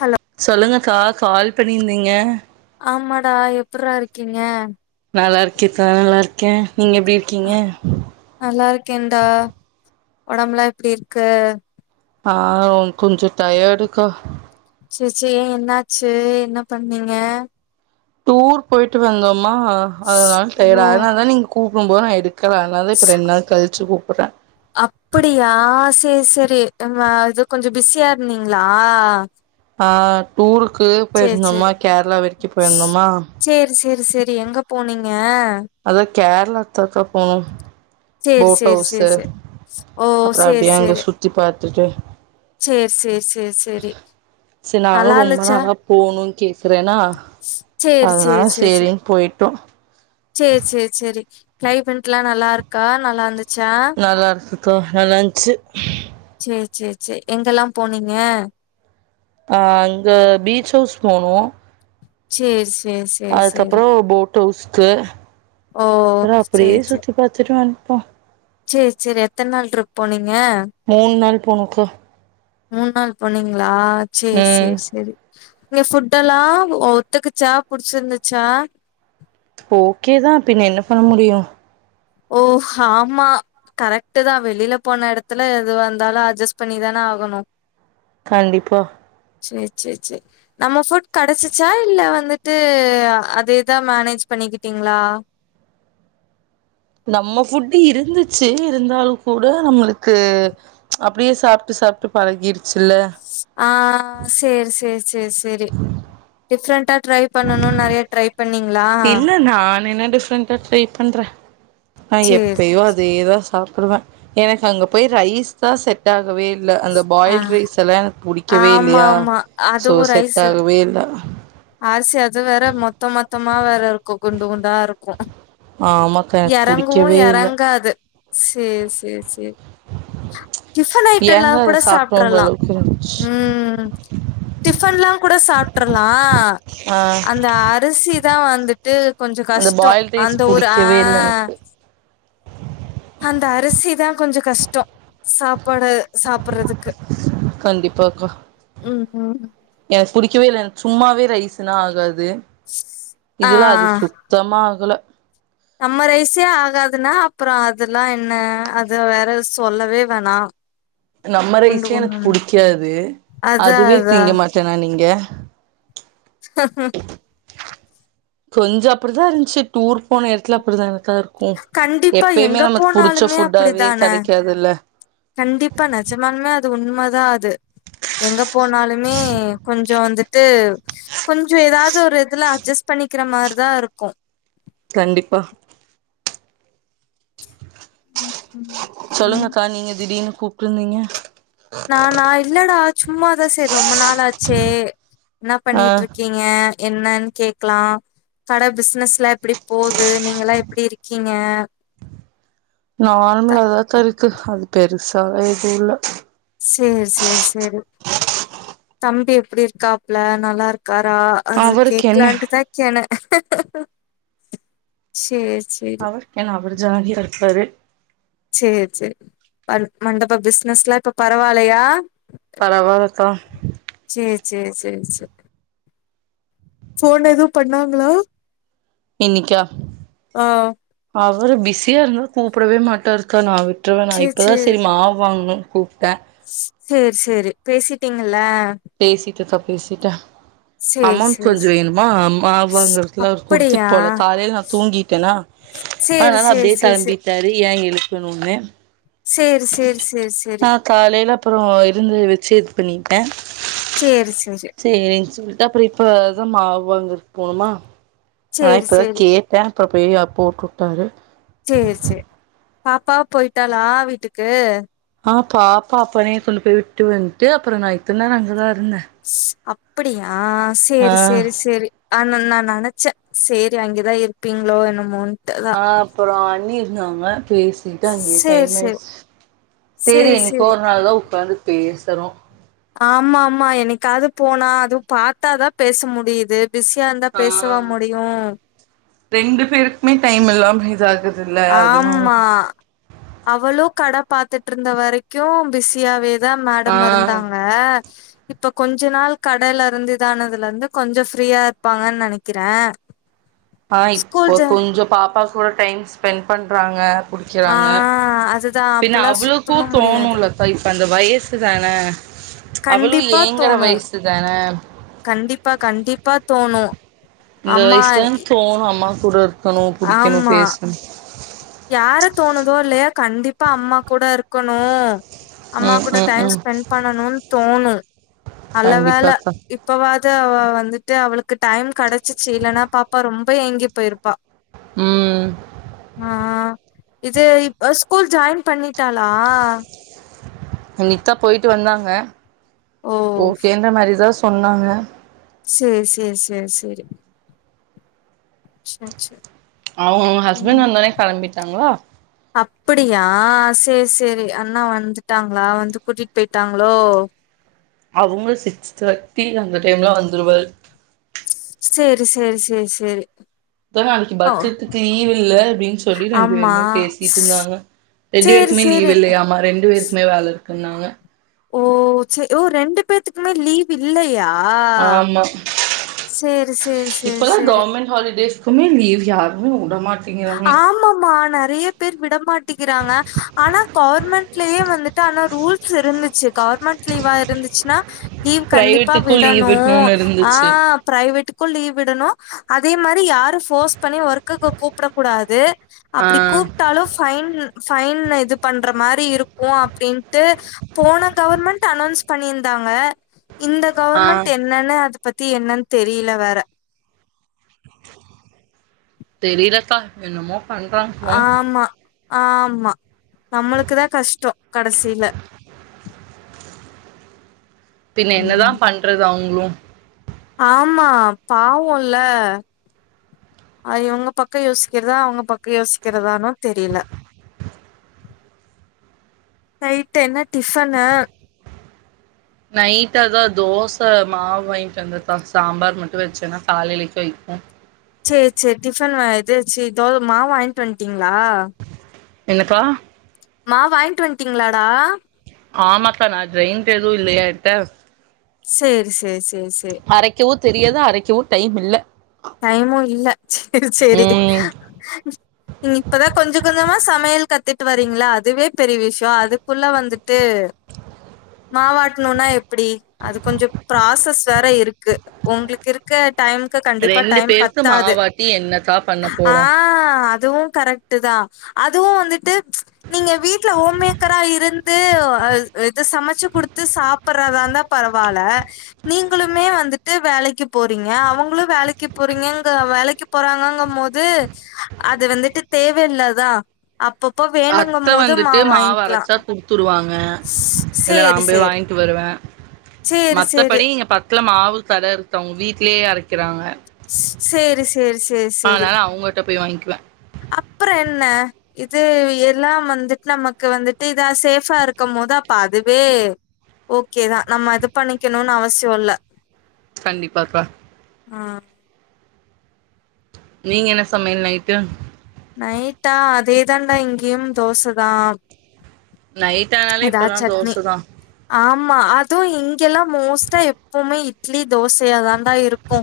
Hello சொல்லுங்கக்கா call பண்ணியிருந்தீங்க ஆமாடா எப்பற்றா இருக்கீங்க நல்லா இருக்கேக்கா நல்லா இருக்கே நீங்க எப்டி இருக்கீங்க நல்லாருக்கேன்டா ஒடம்புல்லா எப்டி இருக்கு? ஆ கொஞ்ச டயடுக்கா செர் செ ஏ என்னாச்சு என்ன பண்ணீங்க? டூர் போயிட்டு வந்தோ மா அதனால் டயர்டு அதுனால்தா நீங்க கூ ப்டும்போ நா எடுக் அப்புடியா சேர் சரி [unintelligible] இது கொஞ்ச பிஸியா இருந்தீங்ளா ஆ டூரு க்கு போயிருந்தோமா சேரி கேரளா வரைக்கு போயிந்தோமா செரி எங்க போனிங்க அதா கேரளாக்குதாக்கா போணொ சேரி போட் சேரி ஹவுஸு சேரி சேரி ஓ அப்ற சேரி அப்டியே அங்க சேரி சுத்தி பாத்துட்டு சேரி சேரி சேரி சேரி செ நானு நல்லா ரொம்ப இருந்துச்சா நாளா போணுன் கேக்குறேனா சேரி அதுனால சேரின் போயிட்டோ சே சே சேரி க்ளைமெட்லா நல்லாருக்கா நல்லாந்து நல்லாருக்கு நல்லான்ச்சு சேர் சே சே எங்கல்லாம் போனீங்க? அ அங்க பீச் ஹவுஸ் போனோ சேர் அதுக்கப்றொ போட் ஹவுஸ்க்கு ஓ அப்பறொ அப்டியே சுத்தி பாத்துட்டு வன்ட் டொ சேர் சேரி எத்தன் நாள் ட்ரிப் போனி மூண் நாள் போணோக்கா மூண் நாள் போனிங்க ளா சேர் சேர் சேரி அங்க ஃபுட்டெல்லா ஒத்துக்குச்சா புடுச்சிருந்துச்சா? ஒக்கேதா பின்ன என்ன பண்ண முடியு ஓ ஆமா கரெக்ட்டுதா வெளில போன எடத்துல எதுவாந்தாலு அட்ஜஸ்ட் பண்ணிதான ஆகணு கண்டிப்பா சே செ செ நம்ம ஃபுட் கடச்சுச்சா இல்ல வந்துட்டு அது எதா மேனேஜ் பண்ணிக்கிட்டீங்ளா? நம்ம ஃபுட்டு இருந்துச்சு இருந்தாலு கூட நம்மளுக்கு அப்டியே சாப்ட்டு சாப்ட்டு பழகிரு ச்சுல்ல ஆ சேர் சேர்‌ செ சேர் செரி டிஃப்ரென்ட்டா ட்ரை பண்ணனுன் நெறைய ட்ரை பண்ணீங்களா இல்ல நான் என்ன டிஃப்ரெண்டா ட்ரை பண்றேன் ஆஹ சேரி எப்பயோ அது எதோ சாப் சொல்லுங்க எனக்கு அங்க போய் ரைஸ் தான் செட் ஆ ங்கவே இல்ல அந்த ஆ பாயில்டு ரைஸ் எல்லாம் எனக்கு புடிக்கவே ஆமா இல்லையா ஆமா சோ செட் ஆகவே இல்ல ஆ சேர் அது வேற மொத்த மொத்தமா வேற இருக்கும் குண்டு குண்டா இருக்கும் ஆஹ ஆமாக்கா எனக்கு புடிக்கவே இல்ல சேர் சேர் சேர் டிபன் ஏங்க ஐட்டம்லாம் அத கூட சாப்டோன்ற சாப்ட்றலாம் அளவுக்கு இருந்துச்சு உம் டிபன்லாம் கூட சாப்ட்றலாம் அஹ ஆ அந்த அரிசி தான் வந்துட்டு கொஞ்சம் அந்த கஷ்டம் பாயில் ரைஸ் அந்த ஊர் புடிக்கவே இல்ல ஆஹ எனக்கு அந்த அரிசிதான் கொஞ்சம் கஷ்டம் சாப்பாடு சாப்டுறதுக்கு கண்டிப்பாக்கா உம் உம் புடிக்கவே இல்ல சும்மாவே ரைஸ்னா ஆகாது ஆ இதுல அது ஆ சுத்தமாகல நம்ம ரைஸே ஆகாதுனா அப்புறம் அதெல்லாம் என்ன அத வேற சொல்லவே வேணாம் நம்ம ரைஸே எனக்கு புடிக்காது அதா அதுவே அதா திங்க மாட்டேன் நான் இங்க ஹஹ கொஞ்சம் அப்டிதான் இருந்துச்சு டூர் போன இடத்துல அப்டிதான் இரு கண்டிப்பா எங்க புடிச்ச போனாலுமே ஃபுட்டாவே அப்டிதானே கெடைக்காதுல்ல கண்டிப்பா நெஜமானாலுமே அது உண்மைதான் அது எங்க போனாலுமே கொஞ்சம் வந்து டு கொஞ்சம் ஏதாவது ஒரு இதுல அட்ஜஸ்ட் பண்ணிக்கிற மாரிதான் இருக்கும் கண்டிப்பா ம் சொல்லுங்கக்கா நீங்க திடீர்னு கூப்டுருந்தீங்க நானா இல்லடா சும்மாதான் சேரி ரொம்ப நாளா ஆச்சே என்ன ஆ பண்ணிட்டு இருக்கீங்க என்னன்னு கேக்கலாம் கடை பிஸ்னஸ் லைப்லா எப்டி போது நீங்க எல்லாம் எப்டி இருக்கீங்க த நார்மலாதாக்கா இருக்கு அது பெருசு அதா எதுல்ல சேரி சேரி சேரி தம்பி எப்டி இருக்காப்ல நல்லா இருக் க்காரா அது அவருக்கு என்ன கேக்கலான்டுகேன செரி அவருக்கென்ன அவர் ஜாலியா சரி சேர் சேர் ப மண்டப பிஸ்னஸ்லா இப்ப பரவாலையா பரவால்லக்கா சேரி சேரி சேரி சேரி போன் ஏதும் பண்ணாங்களா இன்னிக்கா ஆ அவரு பிஸியா இருந்தா கூப்டவே மாட்டாருக்கா நா சுற்றவேணா இப்பதா சரி மாவு வாங்கணு கூப்ட சேர் சேரி பேசிட்டீங்கல்ல பேசிப் இருக்க பேசீட்ட சேரி அமௌண்ட் சேரி கொஞ்ச சேரி வேணுமா அம்ம அவுங்களுக்லா அப்படியா குடுத்துட்டு போல காலையிலே நா தூங்கிட்டேனா சேரி அதனால சேரி அப்டியே சேரி கெளம்பிட்டாரு ஏ எது [inaudible] சேரி சேரி சேரி சேரி ஆ காலையில அப்ற இருந்துத வ செத் பண்ணிட்டே சேரி சேரி அப்ற இப்ப தா மாவு வாங்கரதுக்கு போனோமா ஆ சேரி இப்பதா சேரி கேட்டே அப் ப்பயே அப்போ கூப்டாரு சேரி சேரி பாப்பா போயிட்டாளா வீட்டுக்கு ஆ பாப்பா அப்பனே கொண்டு போய் விட்டு வந்ட்டு அப்ற நா இத்தனேர அங்கதா இரு [unintelligible] அப்டியா ஆ ஆ சேரி சேரி சேரி ஆனா நா நெனைச்சே சேரி அங்கேதான் இருப்பீங்களோ என்னமோன் ஆ அப்புற ணியிருந்தாங்க பேசிட்டு அங்கயே சேரி சேரி டைமாயிருச்சு சேரி என்க்கோ ஒரு நாள் தா உட்காந்து பேச த்தரோம் ஆமா ஆமா என்னைக்காது போனா அது பாத்தாதா பேச முடியுது பிஸியா இருந்தா பேசவா ஆ முடியு ரெண்டு பேருக்மே டைம் இலாமே இதாகுது ஆம்மா அவளு கட பாத்துட்டு இருந்த வரைக்கும் பிஸியாவே தா ஆ மேடம் இருந்தாங்க இப்ப கொஞ்ச நாள் கடல இருந்துதானதுல இருந்து கொஞ்ச ஃப்ரீயா இருப்பாங்கன் நெனைக்கிற ஆ இப்போ கொஞ்சோ பாப்பா கூட டைம் ஸ்பென்ட் பண்றாங்க ஆ குடிக்கிறாங்க அதுதா பின்ன அப்பல்லா அவளுக்கு சுத்தமா முடியாது தோணுல்ல [unintelligible] அந்த வயிசு தான அவளு கண்டிப்பா ஏங்கற தோணு வயிசுதான கண்டிப்பா கண்டிப் இந்த வயிசுதான தோணு அம்மா கூட இருக்கணு புடிக்கணு ஆமா பேசணு [inaudible] யார தோணுதோ இல்லையோ கண்டிப்பா அம்மா கூட இருக்கணு அம்மா ம் கூட ம் டைம் ம் ஸ்பெண்ட் பண்ணணுன் தோணு நல்ல வேல கண்டிப்பாக்கா இப்பவாது அவ வந்துட்டு அவளுக்கு டைம் கடச்சுச்சு இல்லன்னா பாப்பா ரொம்ப ஏங்கி போயிருப்பா ம் ஆ இது இப் ஸ்கூல் ஜாயின் பண்ணி ட்டாளா இன்னிக்த்தா போயிட்டு வந்தாங்க ஓ ஓகேன்ற மாரிதாஸ் சொன்னாங்க சேரி சேரி சேரி சேரி ச்ச ச்ச அவங்க அவங்க ஹஸ்பண்ட் வந்தொனே கெளம்பிட்டாங்களா சேர் சேரி அண்ணா வந்துட்டாங்களா வந்து கூட்டிட்டு போயிட்டாங்களோ அவுங்க சிக்ஸ் தேர்ட்டி அந்த டைம்லா வந்துருவாரு சேரி சேரி சேரி சேரி ஒருத்தவங்க ஓ பக்ரிதுக்கு லீவு இல்ல அப்டினு சொல்லி ரெண்டு ஆமா பேருமே பேசிட்டு இருந்தாங்க ரெண்டு சேரி பேருக்குமே லீவு சேரி இல்லியாமா ரெண்டு பேருக்குமே வேல இருக் க்குன்னாங்க ஓ செர் ஓ ரெண்டு பேத்துக்குமே லீவ் இல்லையா அப்படியா இப்பதா கவர்மெண்ட் ஹாலிடேஸ்குமே லீவ் யார் உ ஆமா மான நெறைய பேர் விடமாட்டிக்கிறாங்க ஆனா கவர்மெண்ட்லேயே வந்துட்டு ஆனா ரூல்ஸ் இருந்துச்சு கவர்மெண்ட் லீவா இருந்துச்சுன்னா லீவ் கண்டிப்பா பிரைவேட்டுக்கு லீவ் விடணும் விடணுன்னு இருந்துச்சு ஆஹ் பிரைவேட் ஸ்கூல் லீவ் விடணும் அதே மாதிரி யாரும் போர்ஸ் பண்ணி ஒர்க்குக்கு கூப் கூப்டக் கூடாது ஆ அப்புடி கூப்ட்டாலும் பைன் பைன் ல இது பண்ற மாதிரி இருக்கும் அப்படின்ட்டு போன கவர்மெண்ட் அனௌன்ஸ் பண்ணியிருந்தாங்க இந்த ஆ கவர்மெண்ட் என்னன்ன அத பத்தி என்னன்னு தெரியல வேற தெரியலப்பா என்னமோ பன்றாங்க ம்ம் ஆமா, ஆமா நம்மளுக்குதா கஷ்டம் கடைசியில பின் என்னதா ம் பண்றது அவுங்க ஆமா ஆமா பாவம்ல்ல இவங்க பக்கம் யோசிக்கிறதா அவங்க பக்கம் யோசிக்கிறதானு தெரியல நைட்டு என்ன டிபன்னு நைட் அதான் தோசை மாவு வாங்கிட்டு வந்துதா சாம்பார் மட்டும் வச்சேனா காலையிலக்கும் இரு செரி செரி டிஃபன் இது ச்சு தோமாவு வாங்கிட் வந்துட்டீங்களா என்னப்பா மாவு வாங்கிட்டு வந்துட்டீங்களாடா ஆமாக்கா நா ஜெயித் எதுவும் இல்லையாட்ட சேரி சேரி சேரி சேரி அரைக்கவும் தெரியது அரைக்கவு டைம் இல்ல டைமு இல்ல சேரி சேரி ம் இப்பதா கொஞ்ச கொஞ்சமா சமையல் கத்துட்டு வரிங்களா அதுவே பெரிய விஷயம் அதுக்குள்ள வந்துட்டு மாவாட்டணுனா எப்டி அது கொஞ்ச ப்ராசஸ் வேற இருக் க் உங்களுக்கு இருக்க டைம்க்கு கண்டிப்பா ட ரெண்டு பேருக் மாவாட்டி என்னக்கா பண்ண ஆ போறோம் அதுவும் கரெக்ட் தான் அதுவும் வந்துட்டு நீங்க வீட்டுல ஹோமேக்கரா இருந்து இத சமைச்சு குடுத்து சாப்படுறதாந்தான் பரவாயில்ல நீங்களுமே வந்துட்டு வேலைக்கு போறீங்க அவங்களும் வேலை போறீங்கங்க வேலைக்கு போறாங்கங்கும் போது அது வந்துட்டு தேவையில்லாதான் அத்த வந்துட்டு மாவு அரைச்சா குடுத்துட்டுருவாங்க இல்லநா சேரி போய் சேரி வாங்கிட்டு வருவேன் சேரி சேரி மத்தபடி இங்க பக்த்ல மாவு சரி தஇருக்கு அவுங்க வீட்லேயே அரைக்கிறாங்க சேரி சேரி சேர் சேரி ப்ல அப்புறம் என்ன இது எல்லாம் வந்துட்டு நமக்கு வந்துட்டு இதான் சேஃபா இருக்கும் போது அப்ப அதுவே ஓகேதான் நம்ம இது பண்ணிக்கணுன்னு அவசிய இல்ல கண்டிப்பாப்பா அ நீங்க என்ன சமையல் நைட்டு நைட்டா அதே தாண்டா இங்கியும் தோசதான் நைட் ஆனாலே இப்பதா தோசதான் ஆமா அதுவு இங்கெல்லா மோஸ்ட்டா எப்பவுமே இட்லி தோசையா தாண்டா இருக்கு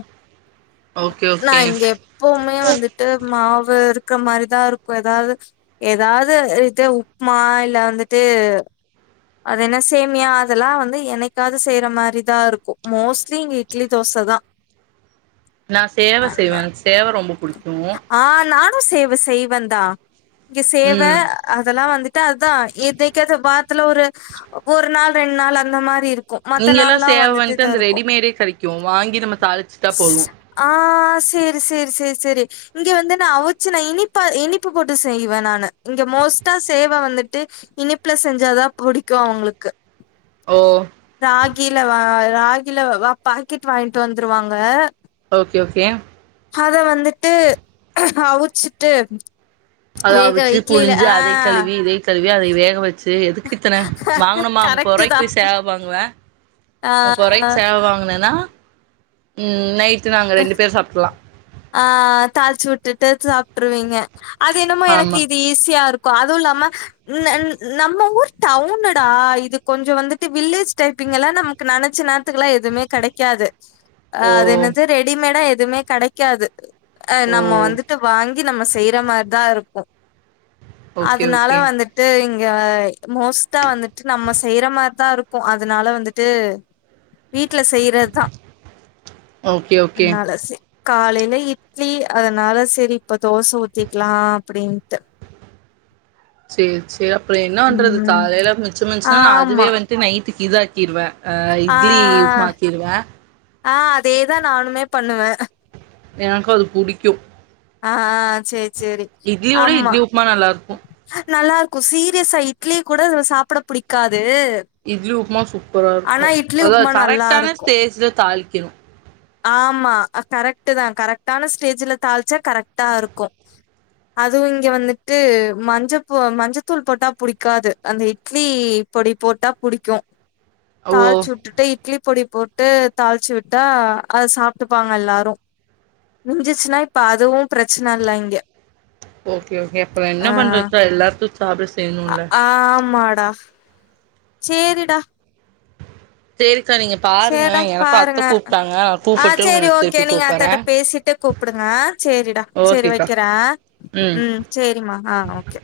ஓகே ஓகே நான் இங்க எப்பவுமே வந்துட்டு மாவ் வு இருக்கிற மாதிரிதான் இருக்கு ஏதாவது ஏதாவது இது உப்புமா இல்ல வந்துட்டு அது என்ன சேமியா அதெல்லா வந்து என்ணைக்காவது செய்யற மாதிரிதா இருக்கு மோஸ்ட்லி இங்க இட்லி தோசை தா நான் சேவ செய்வே எனக்கு சேவ ரொம்ப புடிக்கூம் நானும் சேவ செய்வந்தா இங்க சேவ ம் அதெல்லா வந்து தா தா எதக்கது வாரத்துல ஒரு ஒரு நாள் ரெண்டு நாள் அந்த மாரி இருக் நீங்க எல்லா சேவ வாங்கிட்ட அந்த ரெடிமேடே கெடைக் கும் வாங்கி நம ஸ்ஸ் ஆத் சேரி சேரி சேரி சேரி இங்க வந்து நான் அவுச்சு நான் இனிப்பா இனிப்பு போட்டு செய்வே நானு இங்க மோஸ்ட்டா சேவ வந்துட்டு இனிப்புல செஞ்சாதா புடிக்கு அவுங்குளுக்கு ஓ ராகில வா ராகில வ பாக்கெட் வாங்கிட்டு வந்துருவாங்க ஓகே ஓகே அத வந்துட்டு அவிச்சுட்டு அத அவிச்சு புழிஞ்சு அதை கழுவி இதை கழுவ் யே அதை வேக வச் சு எதுக்கு இத்தன வாங்கனமா கரெக்ட்டு தா முப்பொரூபாய்க்கு போய் சேவ வாங்குவே ஆ முப்பொருவாய்க்கி சேவ வாங்கினனா ம்ம் நைட் ட் நாங்க ரெண்டு பேர் சாப்ட்லா ஆ தாழ்ச்சிவுட்டுட்டு சாப்ட்ருவீங்க அது என்னமோ எனக்கு ஆமா இது ஈஸியா இருக் அதுவு இல்லாம இன்நன் நம்ம ஊர் டவுனுடா இது கொஞ்ச வந்துட்டு வில்லேஜ் டைப்பிங்கல்லாம் நமக்கு நினைச்ச நே த்துக்குலா எதும்மே கெடைக்காது ஓ அதென்னது ரெடிமேடா எ தும்மே கடை க்காது அ ஓ நம்ம வந்துட்டு வாங் கி நம்ம செய்ற மார்தா இருக்கு ஓகே அதுனால ஓகே வந்துட்டு இங் க மோஸ்ட்டா வந்துட்டு நம்ம செய்யிற மார்தா இருக்கு அதுனால வந்துட்டு வீட்ல செய்யிறதுதா ஓகே ஓகே அன்னால செ காலைல இட்லி அதனால செரி இப்ப தோச ஊத்திக்லா அப்பிடின்ட்டு சேர் சே அப்பறொ என்ன வண்றது தாலைல மிச்சமின்ச்சுனாலு ஆமா அதுவே வன்ட்டு நை ட்டுக்கு இதாக்கிருவ அ இட்லி உப்மா ஆக்கிருவே அ அதேதா நானுமே பண்ணுவெ எனக்கு அது புடிக்கு ஆ ஆ சே இட்லி விட இட்லி உப்மா நல்லாருக்கு நல்லாருக்கு சீரியஸா இட்லி கூட சாப்புட புடிக்கா இட்லி உப்மா சூப்பரா இருக்கு ஆனா இட்லி அதா உப்மா நல்லா கரெக்டான இருக்கு ஸ்டேஜ்ல தாளி க்கிணு ஆமா கரெக்ட்டுதா கரெக்டான ஸ்டேஜுல தாள்ச்சா கரெக்டா இருக்கு அதுவு இங்க வந்துட்டு மஞ்சப்பொ மஞ்சத்தூள் போட்டா புடிக்காது அந்த இட்லி பொடி போட்டா புடிக்கு ஓ தாள்ச்சு வுட்டுட்டு இட்லி பொடி போட்டு தாள்ச்சு விட்டா அத சாப்ட்டுப்பாங்க எல்லாரு மிஞ்சுச்சுன்னா இப்ப அதுவு பிரச்சன இல்ல இங்க ஓகே ஓகே அப்ற என்ன பண்றதா எல்லார்க்கு ஆமா டா சேரிடா சேரி சேடா பாருங்க நா ஆ கூப்பிட்டு சேரி உங்களுக்கு ஓகே திருப்பி நீங்க கூப்பறே அத்தட்ட பேசிட்டு கூப்புடுங்க சேரிடா சேரி ஓகேக்கா வக்கிறே ம் சேரிம்மா ஆ ஓகே